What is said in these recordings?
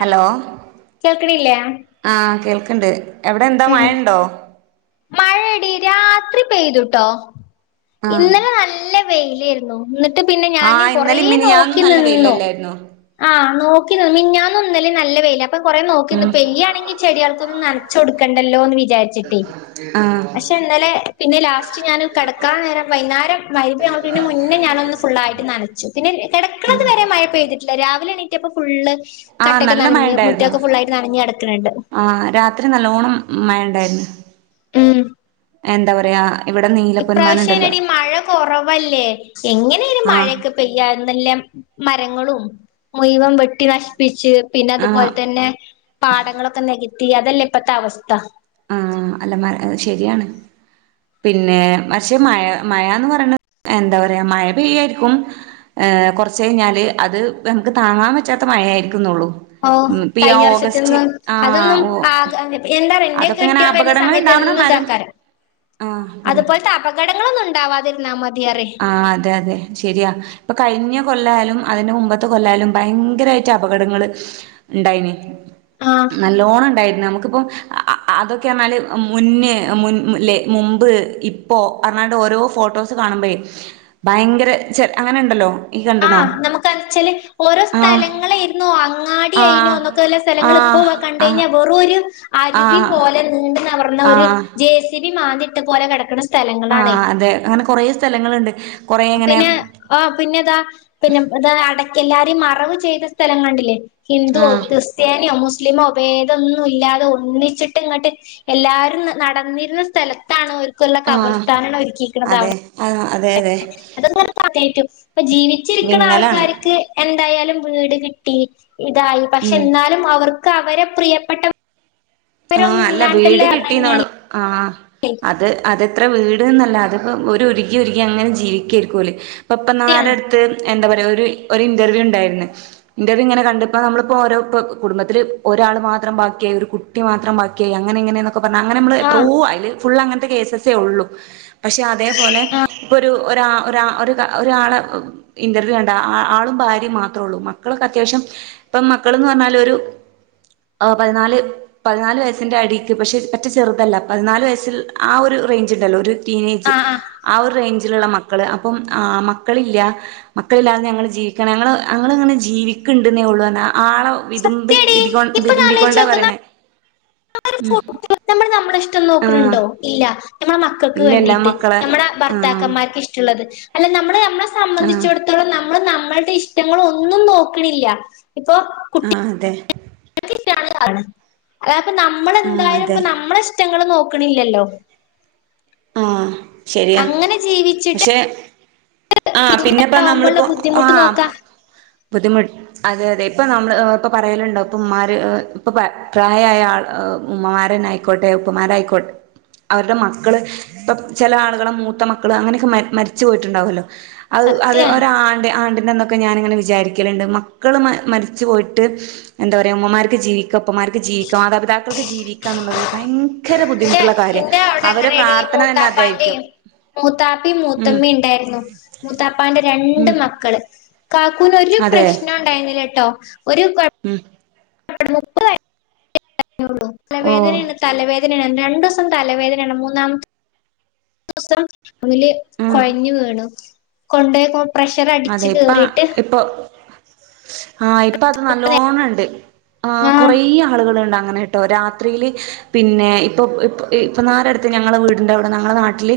Hello കേൾക്കണില്ലേ ആ കേൾക് എന്ത് അവിടെ എന്താ മഴ ഇണ്ടോ മഴയെടി രാത്രി പെയ്ത്ട്ടോ ആഹ് ഇന്നലേ നല്ല വെയ്ലേർന്നു ന്നട്ട് പിന്നെ ഞാന് ആഹ് കൊറേ ഇന്നലിം മിനിയാന്നും നോക്കി നല്ല നിന്നു വെയിലല്ലായിരുന്നോ ആ നോ മിഞ്ഞാന്നും ഇന്നലിം നല്ല വെയില ഇപ്പൊ കൊറേ നോക്കിന്നു പെയ്യാണെങ്കിൽ ചെടിയാൾക്കൊന്നും നനച്ചോട്ക്കണ്ടല്ലോന്ന് വിചാർച്ച്ട്ട് ആഹ് പക്ഷെ ഇന്നലെ പിന്നെ ലാസ്റ്റ് ഞാൻ കെട്ക്കാൻ നേരം വൈന്നാരം മഗ്‌റി ബാങ്കൊട്ക്കണേ മുന്നേ ഞാനൊന്ന് ഫുള്ളായിട്ട് നനച്ചു. പിന്നെ കിടക്ക്ണത് വരെ മഴ പെയ്തിട്ടില്ല രാവിലെ എ ണീറ്റപ്പ ഫുള്ള് കട്ടൊക്കെ ആനല്ല മഴ നനഞ്ഞ് ഉണ്ടായിർന്നു മുറ്റൊക്കെ ഫുള്ളായിട്ട് നനഞ്ഞ് കിടക്കണണ്ട് ആ രാത്രി നല്ലോണം മഴ ഉണ്ടായിർന്നു എന്താ പറയാ ഇവിടെ നീലപ്പൊന്മാനുണ്ടല്ലോ ഇപ്രാവശ്യനടീ മഴ കൊറവല്ലേ എങ്ങനെലും ആഹ് മഴക്കെ പെയ്യന്നല്ലേ മരങ്ങളും മുഴുവം വെട്ടി നശിപ്പി ച്ച് പിന്നെ ആഹ് അതുപോലെതന്നെ പാടങ്ങളൊക്കെ നെക ത്തി അതല്ലെ ഇപ്പത്തെ അവസ്ഥ ആ അല്ല മ ശരിയാണ് പിന്നെ പക്ഷെ മഴ മഴന്ന് പറയണ എന്താ പറയാ മഴ പെയ്യായിർക്കും ഏ കൊർച്ച് കഴിഞ്ഞാല് അത് നമ്മക്ക് താങ്ങാൻ പറ്റാത്ത മഴായിരി ഓ കഴിഞ്ഞ വർഷത്തിൽന്ന് ആ അതൊന്നും ഓ ആ [unintelligible] [unintelligible] എന്റെ അതൊക്കെ ഇങ്ങനെ കെട്ടിയോൻ വരുന്ന അപകടങ്ങൾ സമയത്ത് ഉണ്ടാവണ എന്നും മരം ഇതാക്കാരം ആ അതുപോൽത്തെ അപകടങ്ങളൊന്നും ഉണ്ടാവാതിരുന്നാ മതി ആ അതെ അതെ ശരിയാ ഇപ്പൊ കഴിഞ്ഞ കൊല്ലാലും അതിന്റെ മുമ്പത്തെ കൊല്ലാലും ഭയങ്കരായിട്ട് അപകടങ്ങള് ഇണ്ടായീനി ആഹ് നല്ലോണം ഇണ്ടായി നമുക്കിപ്പം അ അതൊക്കെ പറഞ്ഞാല് മുന്നേ മും മുമ്പ് ഇപ്പോ അർഞ്ഞാണ്ട് ഓരോ ഫോട്ടോസ് കാണുമ്പോയേ ഭയങ്കര ചെ അങ്ങനെണ്ടല്ലോ ആ നമുക്കാന്ന് ചെലെ ഓരോ ആഹ് സ്ഥലങ്ങലേർന്നു അങ്ങാടിയെയ്ഞ്ഞു ആഹ് എന്നൊക്കെ വല്ല സ്ഥലങ്ങൾ ഇപ്പോ ആഹ് ആഹ് കണ്ടഴിഞ്ഞാ വെറോരു അരുവി ആഹ് പോലെ [unintelligible] [unintelligible] ഒരു ആഹ് ജെ സി ബി മാന്തി ഇ പോലെ കിടക്ക ആഹ അതെ അങ്ങനെ കൊറെ സ്ഥലങ്ങളുണ്ട് കൊറേ ഇങ്ങനെ പിന്നെ ആ പിന്നെതാ പിന്നെതാ എല്ലാരും മറവ് ചെയ്ത സ്ഥലം കണ്ടില്ലേ ഹിന്ദു ആഹ് ക്രിസ്ത്യനിയോ മുസ് മുസ്ലിമോഭേദൊന്നും ഇല്ലാതെ ഒന്നിച്ചിട്ട് ഇങ്ങോട്ട് എല്ലാരും നടന്നിരുന്ന സ്ഥലത്താണ് ക്കുള്ള ആഹ് കബർസ്ഥാനാണ് ഒരുക്കിയിരിക്കുന്നത് അതെ അവിടെ ആഹ് അതെ അതെ [unintelligible] അപ്പ ജീവിച്ചിരിക്കുന്ന വിങ്ങലാണ് ആൾക്കാർക്ക് എന്തായാലും വീട് കിട്ടി ഇതായി പക്ഷെ ഉം എന്നാലും അവർ ക്ക്അവരെ പ്രിയപ്പെട്ട ആഹ അല്ല വീട് കിട്ടീന്നോളു ആഹ അത് അത് അത്രം വീടന്നല്ല അതിപ്പോ ഒരുരുകി ഉരുകി അങ്ങനെ ജീവിക്കായിരിക്കുംല്ലേ പ്പം ഇപ്പം സത്യാണ് നാടെടുത്ത് എന്താ പറയയാ ഒരു ഇന്റർവ്യൂ ഉണ്ടായിരുന്നു ഇന്റർവ്യൂ ഇങ്ങനെ കണ്ടപ്പോ നമ്മളിപ്പോ ഓരോ കുടുംബത്തില് ഒരാൾ മാത്രം ബാക്കിയായി ഒരു മാത്രം ബാക്കിയായി അങ്ങന എങ്ങനെയ ഒക്കെ പറഞ്ഞാ അങ്ങനെ നമ്മൾ എത്രോ ആഹ് അയില് ഫുൾ അങ്ങനത്തെ കേസ്സ്സേ ഉള്ളൂ പക്ഷെ അതേപോലെ ഇപ്പൊരു ഒ ഒ ഒരാളെ ഇന്റർവ്യൂ കണ്ട ആളും ഭാര്യയും മാത്ര ഉള്ളൂ മക്കൾക്ക അത്യാവശ്യം ഇപ്പ മക്കൾന്ന് പറഞ്ഞാല് ഒരു പതിനാല് പതിനാല് വയസ്സിന്റെ അടിക്ക് പക്ഷെ പറ്റേ ചെറുതല്ല പതിനാല് വയസ്ല് ആ ഒരു റേഞ്ച് ഉണ്ടല്ലോ ഒരു ടീനേജ് ആഹ് ആഹ് ആ ഒരു റെയ്ഞ്ച് ലുള്ള മക്കള് അപ്പം ആ മക്കളില്ല മക്കളില്ലാതെ ഞങ്ങൾ ജീവിക്ക ഞങ്ങ ഞങ്ങ ഇങ്ങനെ ജീവിക്കണ്ടെന്നേ ഉള്ളൂ ആളെ വിതുമ്പി സത്യാടി വിതുമ്പി കൊ ഇപ്പൊ വിതുമ്പികൊണ്ട ആലോചിച്ചോക്ക് പറയണെ [unintelligible] നമ്മൾ നമ്മുടെ ഇഷ്ടംന്ന് ആഹ് നോക്കണണ്ടോ ഇല്ല നമ്മള മക്കൾക്ക് ഇല്ലല്ല വേണ്ടിട്ട് മക്കളെ നമ്മടെ ആഹ് ഭർത്താക്കന്മാർക്ക് ഇഷ്ടള്ളത് അല്ല നമ്മടെ നമ്മടെ ആഹ് സംബന്ധിച്ചിടത്തളം നമ്മള് നമ്മളുടെ ഇഷ്ടങ്ങളാന്നും നോക്കണില്ല ആഹ അതെ [unintelligible] കാരണം അത അപ്പ ആഹ് നമ്മളെന്തായാലും അതെ ഇപ്പ നമ്മളെ ഇഷ് ടങ്ങള് നോക്കണില്ലല്ലോ ആഹ്. ശരിയാ അങ്ങനെ ജീവിച്ചിട്ട് പക്ഷെ ആഹ് പിന്നെപ്പോ ആവുമ്പോള്ള നമ്മള്പ്പോ ബുദ്ധിമുട്ട് ആഹ് നോക്കാ ബുദ്ധിമു അതെ അതെ ഇപ്പ നമ്മള് എഹ് ഇപ്പൊ പറയലുണ്ടാവും ഇപ്പ ഉമ്മാര് ഇ, ഇപ്പൊ പ്രായായ ആൾ ഇ ഉമ്മമാ രന്നെ ആയിക്കോട്ടെ, ഉപ്പമാരായിക്കോട്ടെ അവരുടെ മക്കള് ഇപ്പം ചെല ആള്കളെ മൂത്ത മക്കള് അങ്ങനെയൊക്കെ മ മരിച്ചു പോയിട്ടുണ്ടാവല്ലോ അത്, അത് സത്യാണ് ഒരാണ്ട് ആണ്ട്‌ ന്നൊക്കെ ഞാനങ്ങനെ വിചാരിക്കല്ണ്ട് മക്കൾ മരിച്ചു പോയിട്ട് എന്താ പറയാ ഉമ്മമാര്ക്ക് ജീവിക്ക, ഉപ്പമാര്ക്ക് ജീവിക്ക മാതാപിതാക്കൾക്ക് ജീവിക്കാന്നുള്ളത് ഭയങ്കര ബുദ്ധിമുട്ട് ള്ള കാര്യാ അവരെ പ്രർത്ഥ മുത്താപ്പാന്റേം. മൂത്താപ്പി, ഉം മൂത്തമ്മീ ണ്ടായിര്ന്നു. മൂത്താപ്പാന്റെ രണ്ട് ഉം മക്കള് കാക്കൂന് ഒരു അതെ പ്രശ്നുണ്ടായിന്നിലട്ടോ ഒരു കൊഴ ഉം [unintelligible] ഒള്ളൂ ഓ തലവേദന്യാണ് തലവേദന്യാണ് രണ്ട് സ് സം തലവേദനേണ്. മൂന്നാമത്തെ വസം അവല് ആഹ് കൊഴഞ്ഞ് വീണു. കൊണ്ടേയ്ക്കോ പ്രഷർ അതെ അടിച്ച് ഇപ്പ കേറീട്ട് ഇപ്പൊ ആഹ് ഇപ്പ അത് നല്ലോണം ഉണ്ട് ആ ആഹ് കൊറെ ആളുകൾ ഇണ്ട് അനെട്ടോ രാത്രിയില് പിന്നെ ഇപ്പം ഇപ്പം ഇപ്പന്നാരെ അടുത്ത് ഞങ്ങളെ വീട്ന്റെ അവടെ ഞങ്ങളുടെ നാട്ടിൽ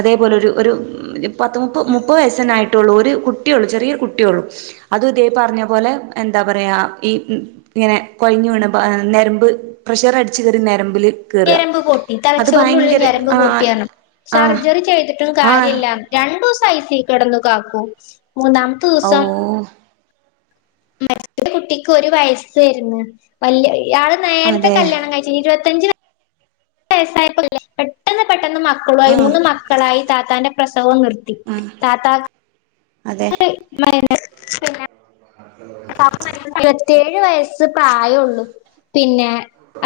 അതേപോലെ ഒരു ഒരു പത്ത് മുപ്പ മുപ്പത് വയസന്നായിട ട്ടൊള്ളു ഒരു കുട്ടിയൊള്ളു ചെറിയൊരു കുട്ടിയൊള്ളു അതും ഇതേ പർഞ്ഞ പോലെ എന്താ പറയാ ഈ ഇങ്ങനെ കൊഴഞ്ഞു വീണ് പ്പൊ നെരമ്പ് പ്രഷർ അടിച്ച്കേറി നെ രമ്പില് ഞരമ്പ് പൊട്ടി. തലച്ചോറിനുള്ളി ഞരമ്പ് ആഹ് പൊട്ടിയറഞ്ഞു ആഹ് സർജറി ചെയ്തിട്ടും ആഹ് കാര്യല്ലാന്ന്. രണ്ടൂസം ഐസ കെടന്നു കാക്കൂ മൂന്നാമത്തെ ഓ ദുസം മറ്റേ കുട്ടിക്ക് ഒരു വയസ്സേര്ന്നു. വല്യെ ഇയാള് നേരത്തെ അതെ കല്യാണം കഴിച്ചിന് ഇരുപത്തി ത്തഞ്ച് വയസ്സായാപ്പോ കല്ല്യാണം പെട്ടന്ന് പെ പെട്ടന്ന് മക്കളു ആയി ഉം മൂന്ന് മക്കളായി താത്താന്റെ പ്രസവോം നിർത്തി. ഉം താത്താക്ക് അതെ. എ ഏഴ് വയസ്സ് പ്രായള്ളു. പിന്നെ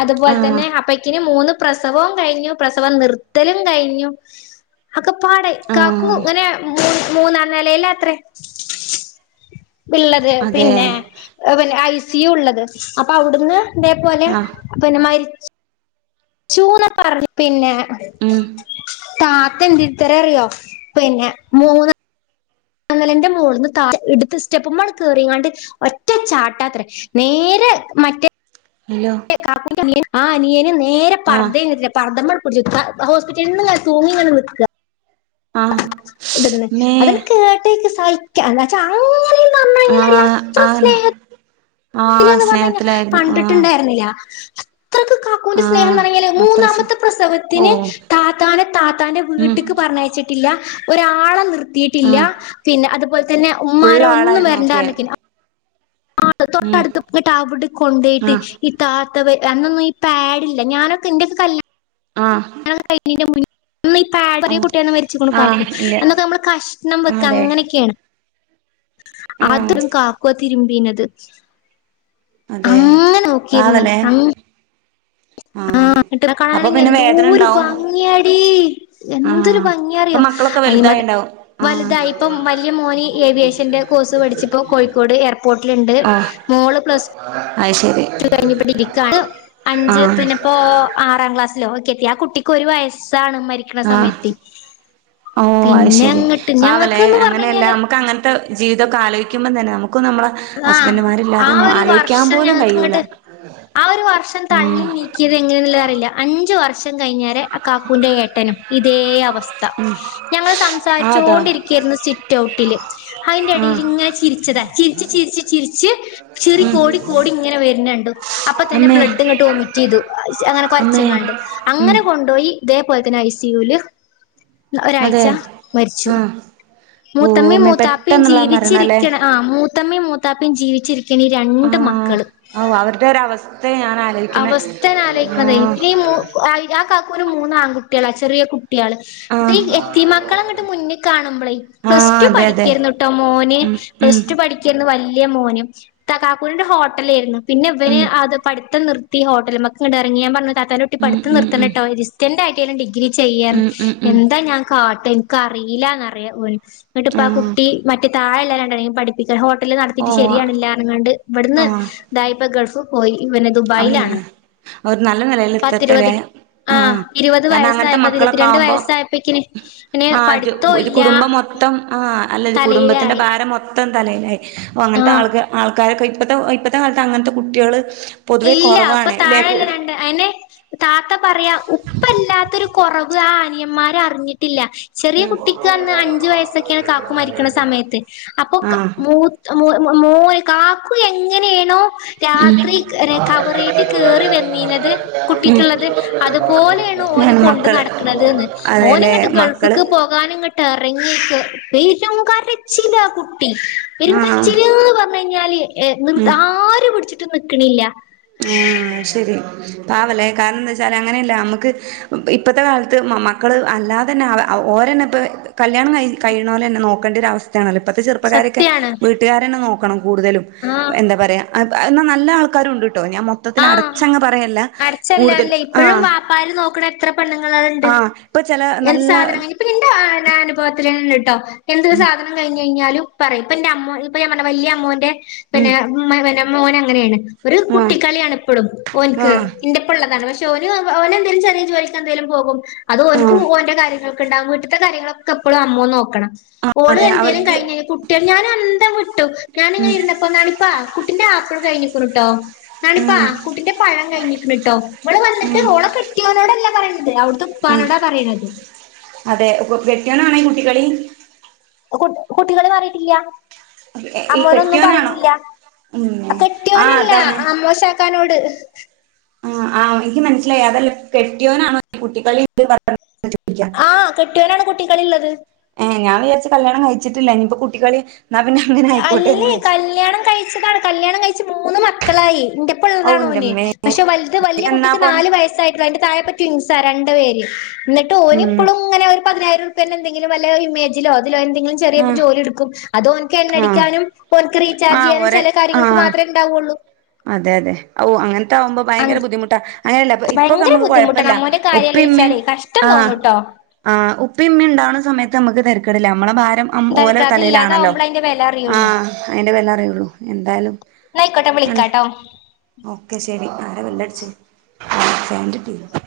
അത്പോലെ ആഹ് തന്നെ അപ്പക്കിന് മൂന്ന് പ്രസവോം കഴിഞ്ഞു പ്രസവം നിർത്തലും കഴിഞ്ഞു. അക്കെ പാടെ കാക്കു ആഹ് ഇങ്ങനെ മൂന്നാം നെലാല്ലാത്രേ, ത്ള്ളേ. അതെ പിന്നേ, അവന് ഐസ് സി യു ഉള്ളത്. അപ്പൊ അവിടുന്ന് അതേപോലെ, ആഹ് പിന്നെ മരി ച്ചൂന്ന് പറഞ്ഞ പിന്നെ ഉം താത്ത എന്തിര്ത്തററിയോ? പിന്നെ മൂന്ന് ന്നാ നെലന്റെ മോള്ന്ന് താത്ത് എട്ത്ത് സ്റ്റപ്പ്മ്മേ കേറിയങ്ങാണ്ട് ഒറ്റ ചാട്ടാത്രേ. നേരെ മറ്റേ ഹലോ [inaudible] ആ അനിയനും നേ നേരെ ആഹ് പർദയാ, പർദമ്മ പിടിച്ചു. പ ഹോസ്പിറ്റലിന്ന് ഇങ്ങനെ തൂങ്ങി ഇങ്ങനെ നിക്കാ. ആഹ് അതന്നെ. മേ അതന് കേട്ടേക്ക് സ ഒയ്ക്ക. എന്നാച്ചാ അങ്ങനെ ആഹ് ആന്നെ ന്ന് പറഞ്ഞയിഞ്ഞ കണ്ടിട്ട്ണ്ടായിര്ന്നില്ല. ത്രക്ക് കാക്കൂന്റെ സ്നേഹംന്ന് ആഹ് പറഞ്ഞയിഞ്ഞാല്, അത്ര സ് മൂന്നാമത്തെ പ്രസവത്തിന് ഓഹ് താത്താനെ താത്താന്റെ ഉം വീട്ട്ക്ക് പറഞ്ഞയച്ചിട്ടില്ല. ഒരാളെ നിർ ത്തീട്ടില്ല. ആഹ് പിന്നെ അത്പോലത്തന്നെ ഫുള്ള് ഉമ്മാരോടൊന്നും ആളായിരുന്നു ഒക്കെ വരണ്ടാറഞ്ഞിക്കില്ല. ആ ഉം തൊട്ടട്ത്ത് വീട്ട് അവിടെ കൊണ്ടയിട്ട് ആഹ് ഈ താ ത്തത്. അന്നൊന്നും ഈ പാഡില്ല. ഞാനൊക്കെ എന്റെക്ക കൽ ആഹ് [inaudible] ന്നു ഈ പാടൊരു ഉം കുട്ടിയന്ന് മരിച്ചിക്ക്ണു ആഹ് കാക്കൂം. ഇല്ല അന്നൊക്കെ നമ്മൾ കഷ്ണം വെക്ക അതെ അങ്ങനെയൊക്കെയാണ്. ആഹ് അതും കാക്കുവാ തിരുമ്മ് പീനത് അതെ? പാവല്ലേ? ആ ആഹ് ഇത്താനെ അപ്പൊ കാണാനെങ്കിൽ പിന്നെ വേദന എന്നോരു ഉണ്ടാവും ഭംഗിയാടി എന്തൊരു ആഹ് ഇപ്പൊ ഭംഗിയാന്നറിയോ മക്കളൊക്കെ അ വലുതായിണ്ടാവും വലുതായി ഇപ്പം വലിയ മോനി ഏവിയേഷന്റെ കോഴ്സ് പഠിച്ചപ്പോ കോഴിക്കോട് എയർപോർട്ട് ണ്ട് ആഹ് ഓ മോള് പ്ലസ് അത് ശരി കഴിഞ്ഞപ്പോരിക്കയാണ് അഞ്ച് ആഹ് പിന്നെ ഇപ്പോ ആറാം ക്ലാസ്സിലോക്കെ യാ ആ കുട്ടിക്ക് ഒരു വയസ് ആണ് മരിക്കണ ആഹ് സമയത്ത് ഓ അത് പിന്നെ ശരി അങ്ങട്ട് ഞങ്ങക്ക്ന്ന് പറഞ്ഞ കഴിഞ്ഞാല് ജീവിതമെക്കെ ആലോചിക്കുമ്പ തന്നെ നമക്ക് ആഹ് ആ ഒരു ആലോചിക്കാൻ വർഷം പോലും ഞങ്ങക്ക് കഴിയൂല ഇങ്ങട്ട് ആ ഒരു വർഷം ഉം തള്ളി നീക്കിയത് എങ്ങനെയന്നുള്ളതറിയില്ല അഞ്ചു വർഷ കഴിഞ്ഞാല് കാക്കൂന്റെ ഏട്ടനും ഇതേ അവസ്ഥ സ്ഥ ഉം ഞങ്ങള് അതാ സംസാരിച്ചോണ്ടിരിക്കായിരുന്നു സിറ്റ് ഔട്ടില് അതിന്റെ ആഹ് ഇടയിലിങ്ങനെ ചിരിച്ചതാ ചിരി ചിരിച്ച് ചിരിച്ച് ചിരിച്ച് ചിറി ഉം കോടി കോടി ഇങ്ങനെ വെരിണണ്ടു അപ്പൊ തന്നെ അമ്മേ ബ്ലഡ് ഇങ്ങട്ട് വൊമിറ്റ് ചെയ്തു, അങ്ങനെ അമ്മേ കൊരച്ചങ്ങാണ്ട് ഉം അങ്ങനെ കൊണ്ടോയി ഇതേപോലെ തന്നെ ഐസിയൂല് അതെ ഒരാഴ്ച മരിച്ചു ആഹ് മൂത്തമ്മയും ഓമ്മേ മൂത്താപ്പയും പെട്ടെന്നുള്ള മരണല്ലേ ജീവിച്ചിരിക്കണ ആഹ് മൂ മൂത്തമ്മയും മൂത്താപ്പെയും ജീവിച്ചിരി ആ ഓ അവരുടെ ഒരു അവസ്ഥ ഞാനാ അവസ്ഥയാണ് ആലോയിക്കണതേ പിന്നെ ഈ മൂ ആ ആ കാക്കു ഒരു മൂന്ന് ആൺകുട്ടികളാ ചെറിയ കുട്ട കുട്ടികള് ആഹ് [unintelligible] എത്തീം മക്കളെ അങ്ങട്ട് മുന്നി കാണുമ്പളേ പ്ലസ് ആഹ് ടു അതെ അതെ പഠിക്കരുന്നുട്ടോ മോന് ഉം ഉം പ്ലസ് ടു പഠിക്കരുന്നു വല്യ വലിയ മോനും ഇത്താ കാക്കൂനൊരു ഹോട്ടലേരുന്നു. പിന്നെ ഇവന് ഉം അത് പഠി ത്തം നിർത്തി ഹോട്ടൽമിക്ക് ഇങ്ങട് എറങ്ങി ഞാൻ പറഞ്ഞു ഇത്താത്താൻ്റെ കുട്ടി ഉം പഠിത്തം ഉം നിർത്തണ്ടാട്ടോ ഡിസ്റ്റന്റ് ആയി പിന്നെ ഡിഗ്രി ചെയ്യാൻ ഉം ഉം ഉം ഉം എന്താ ഞാൻ കാ എൻക്ക് അറിയില്ലാന്നറിയാ ഓന് എന്നിട്ടിപ്പാ ആഹ് കുട്ടി മറ്റേ താഴെ [unintelligible] പഠിപ്പി [unintelligible] ഹോട്ടല് നടത്തീട്ട് ഓഹ് ശരിയാവിണില്ലാ പറഞ്ഞാണ്ട് ഇവിടുന്ന് ഇതായിപ്പോ ഗൾഫ് പോയി പിന്നെ അത് ദുബായിലാണ് അങ്ങനെയാ, അവര് നല്ല നെലേല് എത്തട്ടെ പത്തിരുപത് ലേ ആ ആഹ് ഇരുപത് കാരണം അങ്ങൻത്തെ വയസ്സായപ്പോ മക്കളൊക്കെ ഇരുപത്തിരണ്ട് ആവുമ്പോ വയസ്സായപ്പക്കിന് പിന്നെ ആ പഠിത്തോം ഇ [unintelligible] ഇല്ല കുടുംബ മൊത്തം ആ അല്ല [unintelligible] കുടുംബത്തിന്റെ തലയിലായി ഭാരം മൊത് [unintelligible] തലേലായി അപ്പൊ അങ്ങൻത്തെ ആൾ ആഹ് ആൾക്കാരൊക്കെ ഇപ്പത്തെ ഇപ്പത്തെ കാലത്ത് അങ്ങനത്തെ കുട്ടികള് പൊതുവെ ഇല്ല അപ്പൊ കുറവാണ് ഇല്ലേ താഴെള്ള രണ്ട് അയിന് താത്ത പറയാ ഉപ്പല്ലാത്തൊരു കൊറവ് അത് ആ അനിയന്മാരറിഞ്ഞിട്ടില്ല ചെറിയ ഉം കുട്ടിക്ക് അന്ന് അഞ്ചു വയസ്സൊക്കെയാണ് കാക്കു മരിക്കണ സമയത്ത് അപ്പൊ ആഹ് മൂ മൂ മൂ [unintelligible] കാക്കു എങ്ങനെയാണോ രാത്രി [unintelligible] കബറീക്ക് കേറി വന്നീനിത് കുട്ടിക്കിള്ളത് അതുപോലെയാണ് ഓന് ആണ് കൊണ്ടു മക്കള് നടക്കണത്ന്ന്, ഓന് അതെല്ലേ ഇങ്ങട്ട് മക്കള് ഗൾഫിക്ക് പോകാനിങ്ങട്ട് എറങ്ങി [unintelligible] പിന്നെ ഓൻ കരച്ചിലാ കുട്ടി വെറും ആ കരച്ചില് പറഞ്ഞ് കഴിഞ്ഞാല് നിർത്താ ആര് പിടിച്ചിട്ടും ക്കണില്ല ആഹ് അയ്ശെരി പാവല്ലെ കാരണം എന്താച്ചാല് അങ്ങനെയല്ല നമുക്ക് ഇപ്പത്തെ കാലത്ത് മ മക്കള് അല്ലാതെ തന്നെ അവ ഓര് തന്നെ ഇപ്പോ കല്യാണം കഴി കഴിയുണോരെന്നെ നോക്കേണ്ട ഒരവസ്ഥ സ്ഥയാണല്ലോ ഇപ്പത്തെ ചെറുപ്പക്കാരെയൊക്കെ സത്യാണ് വീട്ടുകാരന്നെ നോക് കൂടുതലും ആഹ് എന്താ പറയാ ആ പ് എന്നാൽ നല്ല ആൾക്കാരുണ്ട് ആഹ് കൂടുതൽ അടച്ചല്ലാലെ ആ ഇപ്പോഴും വാപ്പമാര് നോക്കണ എത്ര പെണ്ണുങ്ങളുണ്ട് ആ ഇപ്പൊ ചെല [unintelligible] നല്ല സാധനം കഴിഞ്ഞ് ഇപ്പ ന്റെ അനുഭവത്തില് തന്നെ ഇണ്ട് ട്ടോ ഇങ്ങനെത്തൊരു ഉം സാധനം കഴിഞ്ഞ് കഴിഞ്ഞാലും പറയും ഇപ്പ എന്റെ അമ്മോ ഇപ്പൊ ഞാൻ പറഞ്ഞില്ലെ വല്യ അമ്മോന്റെ ഉം പിന്നെ ഉമ്മ ഇവനും മോൻ അങ്ങനെയാണ് ഒരു കുട് ആഹ് കുട്ടിക്കളിയാണ് ഇപ്പോഴും ഓൻക്ക് ആഹ് എന്റെപ്പുള്ളതാണ് പക്ഷ് ഓന് ഓനെന്തെങ്കിലും ചെറിയ ജോലിക്ക് എന്തേലും പോകും അത് ഓൻക്കും ആഹ് ഓന്റെ കാര്യങ്ങൾ ക്കുണ്ടാവും വീട്ട്ത്തെ കാര്യങ്ങളൊക്കെ ഇപ്പളും അമ്മോൻ നോക്കണം ആഹ് ഓള് അതെ എന്തേലും അവർക്ക് കഴിഞ്ഞ് കുട്ടിനെ ഞാൻ അന്തം വിട്ടു ഉം ഞാനിങ്ങനെ ഇരുന്നപ്പോ എന്നാണിപ്പാ കുട്ടിന്റെ ആപ്പിൾ കഴിഞ്ഞു ർട്ടോ എ ണിപ്പാ ഉം കുട്ടിന്റെ പഴം കഴിഞ്ഞിക്കിണിട്ടോ ഇവള് വന്നിട്ട് ഉം ഓളെ കെട്ടിയോനോടല്ല പറയണത് അവിടുത്തെ ഉം ഉപ്പാനോടാ പറയണത് കുട്ടികളി കു കുട്ടിക്കളി മാറീട്ടില്ല ഈ അമ്മോനൊന്നും കെട്ടിയോനാണോ പറയൂല്ല ഉം ആ ആഹ് കെട്ടിയോനല്ല അതാണ് അമ്മോശാക്കോനോട് ആ ആഹ് ഇനിക്ക് മനസ്സിലായി അതല്ല കെട്ടിയോനാണോ ഈ കുട്ടികളിണ്ട് പറഞ്ഞത് ആഹ് കെട്ടിയോനാണ് കുട്ടികളിള്ളത് ഏ ഞാൻ വിചാരിച്ച് കല്യാണം കഴി വെച്ചിട്ടില്ല ഇനിപ്പൊ കുട്ടികളി അല്ലേ കല്യാണം കഴിച്ചതാണ് കല്യാണം കഴിച് ച്ച് മൂന്ന് മക്കളായി ഔ ൻ്റപ്പള്ളതാണ് ഓന് എന്റമ്മേ പക്ഷെ വൽത് വല്യ കുട്ടിക്ക് എന്നാപ്പം നാല് വയസ്സായിട്ടുള്ളു അതിന്റെ താഴപ്പ ട്വിൻസാ രണ്ട് പേര് എന്നിട്ട് ഓന് ഉം ഇപ്പളും ഇങ്ങെനെ ഒരു പതിനായിരം ഉറുപ്പ്യൻ്റെ എന്തെങ്കിലും വൽ ലോ ഇമേജിലോ തിലോ എന്തെങ്കിലും ചെറിയ ആഹ് ജോലി എടുക്കും അതോൻ [unintelligible] ആഹ് ടിക്കാനും ചാർജ് ആഹ് ചെയ്യാനും ഒരെ ചെല കാര്യങ്ങൾക്ക് ആഹ് മാത്രേ ഇണ്ടാവൊള്ളൂ അതെ അതെ ഒ അങ്ങനെ ട്ടാവുമ്പോ ഭയങ്കര ബുദ്ധിമുട്ടാ അ ങ്ങനെയല്ല ഇപ്പൊക്ക് ഭയങ്കര നമ്മ്ക്ക് ബുദ്ധിമുട്ടാണ് കൊഴപ്പല്ല അമ്മോന്റെ കാര്യം ഉപ്പി ഇമ്മിം ആലോചിച്ചാലേ കഷ്ടം ആ തോന്നൂട്ടോ ആ ഉപ്പിമ്മി ഇണ്ടാവണ സമയത്ത് നമുക്ക് തരക്കേടില്ല നമ്മടെ ഭാ അം എന്താ ഓലോ തലയിലാണല്ലോ അതില്ലാതാവുമ്പോൾ അതിന്റെ വില ആ അറിയുള്ളൂ അയിൻ്റെ പേരില അറിയപ്പെടും എന്തായാലും എന്നായിക്കോട്ടെ വിളിക്കാട്ടോ ഓക്കെ ശരി ആ പല്ലടച്ച് [unintelligible]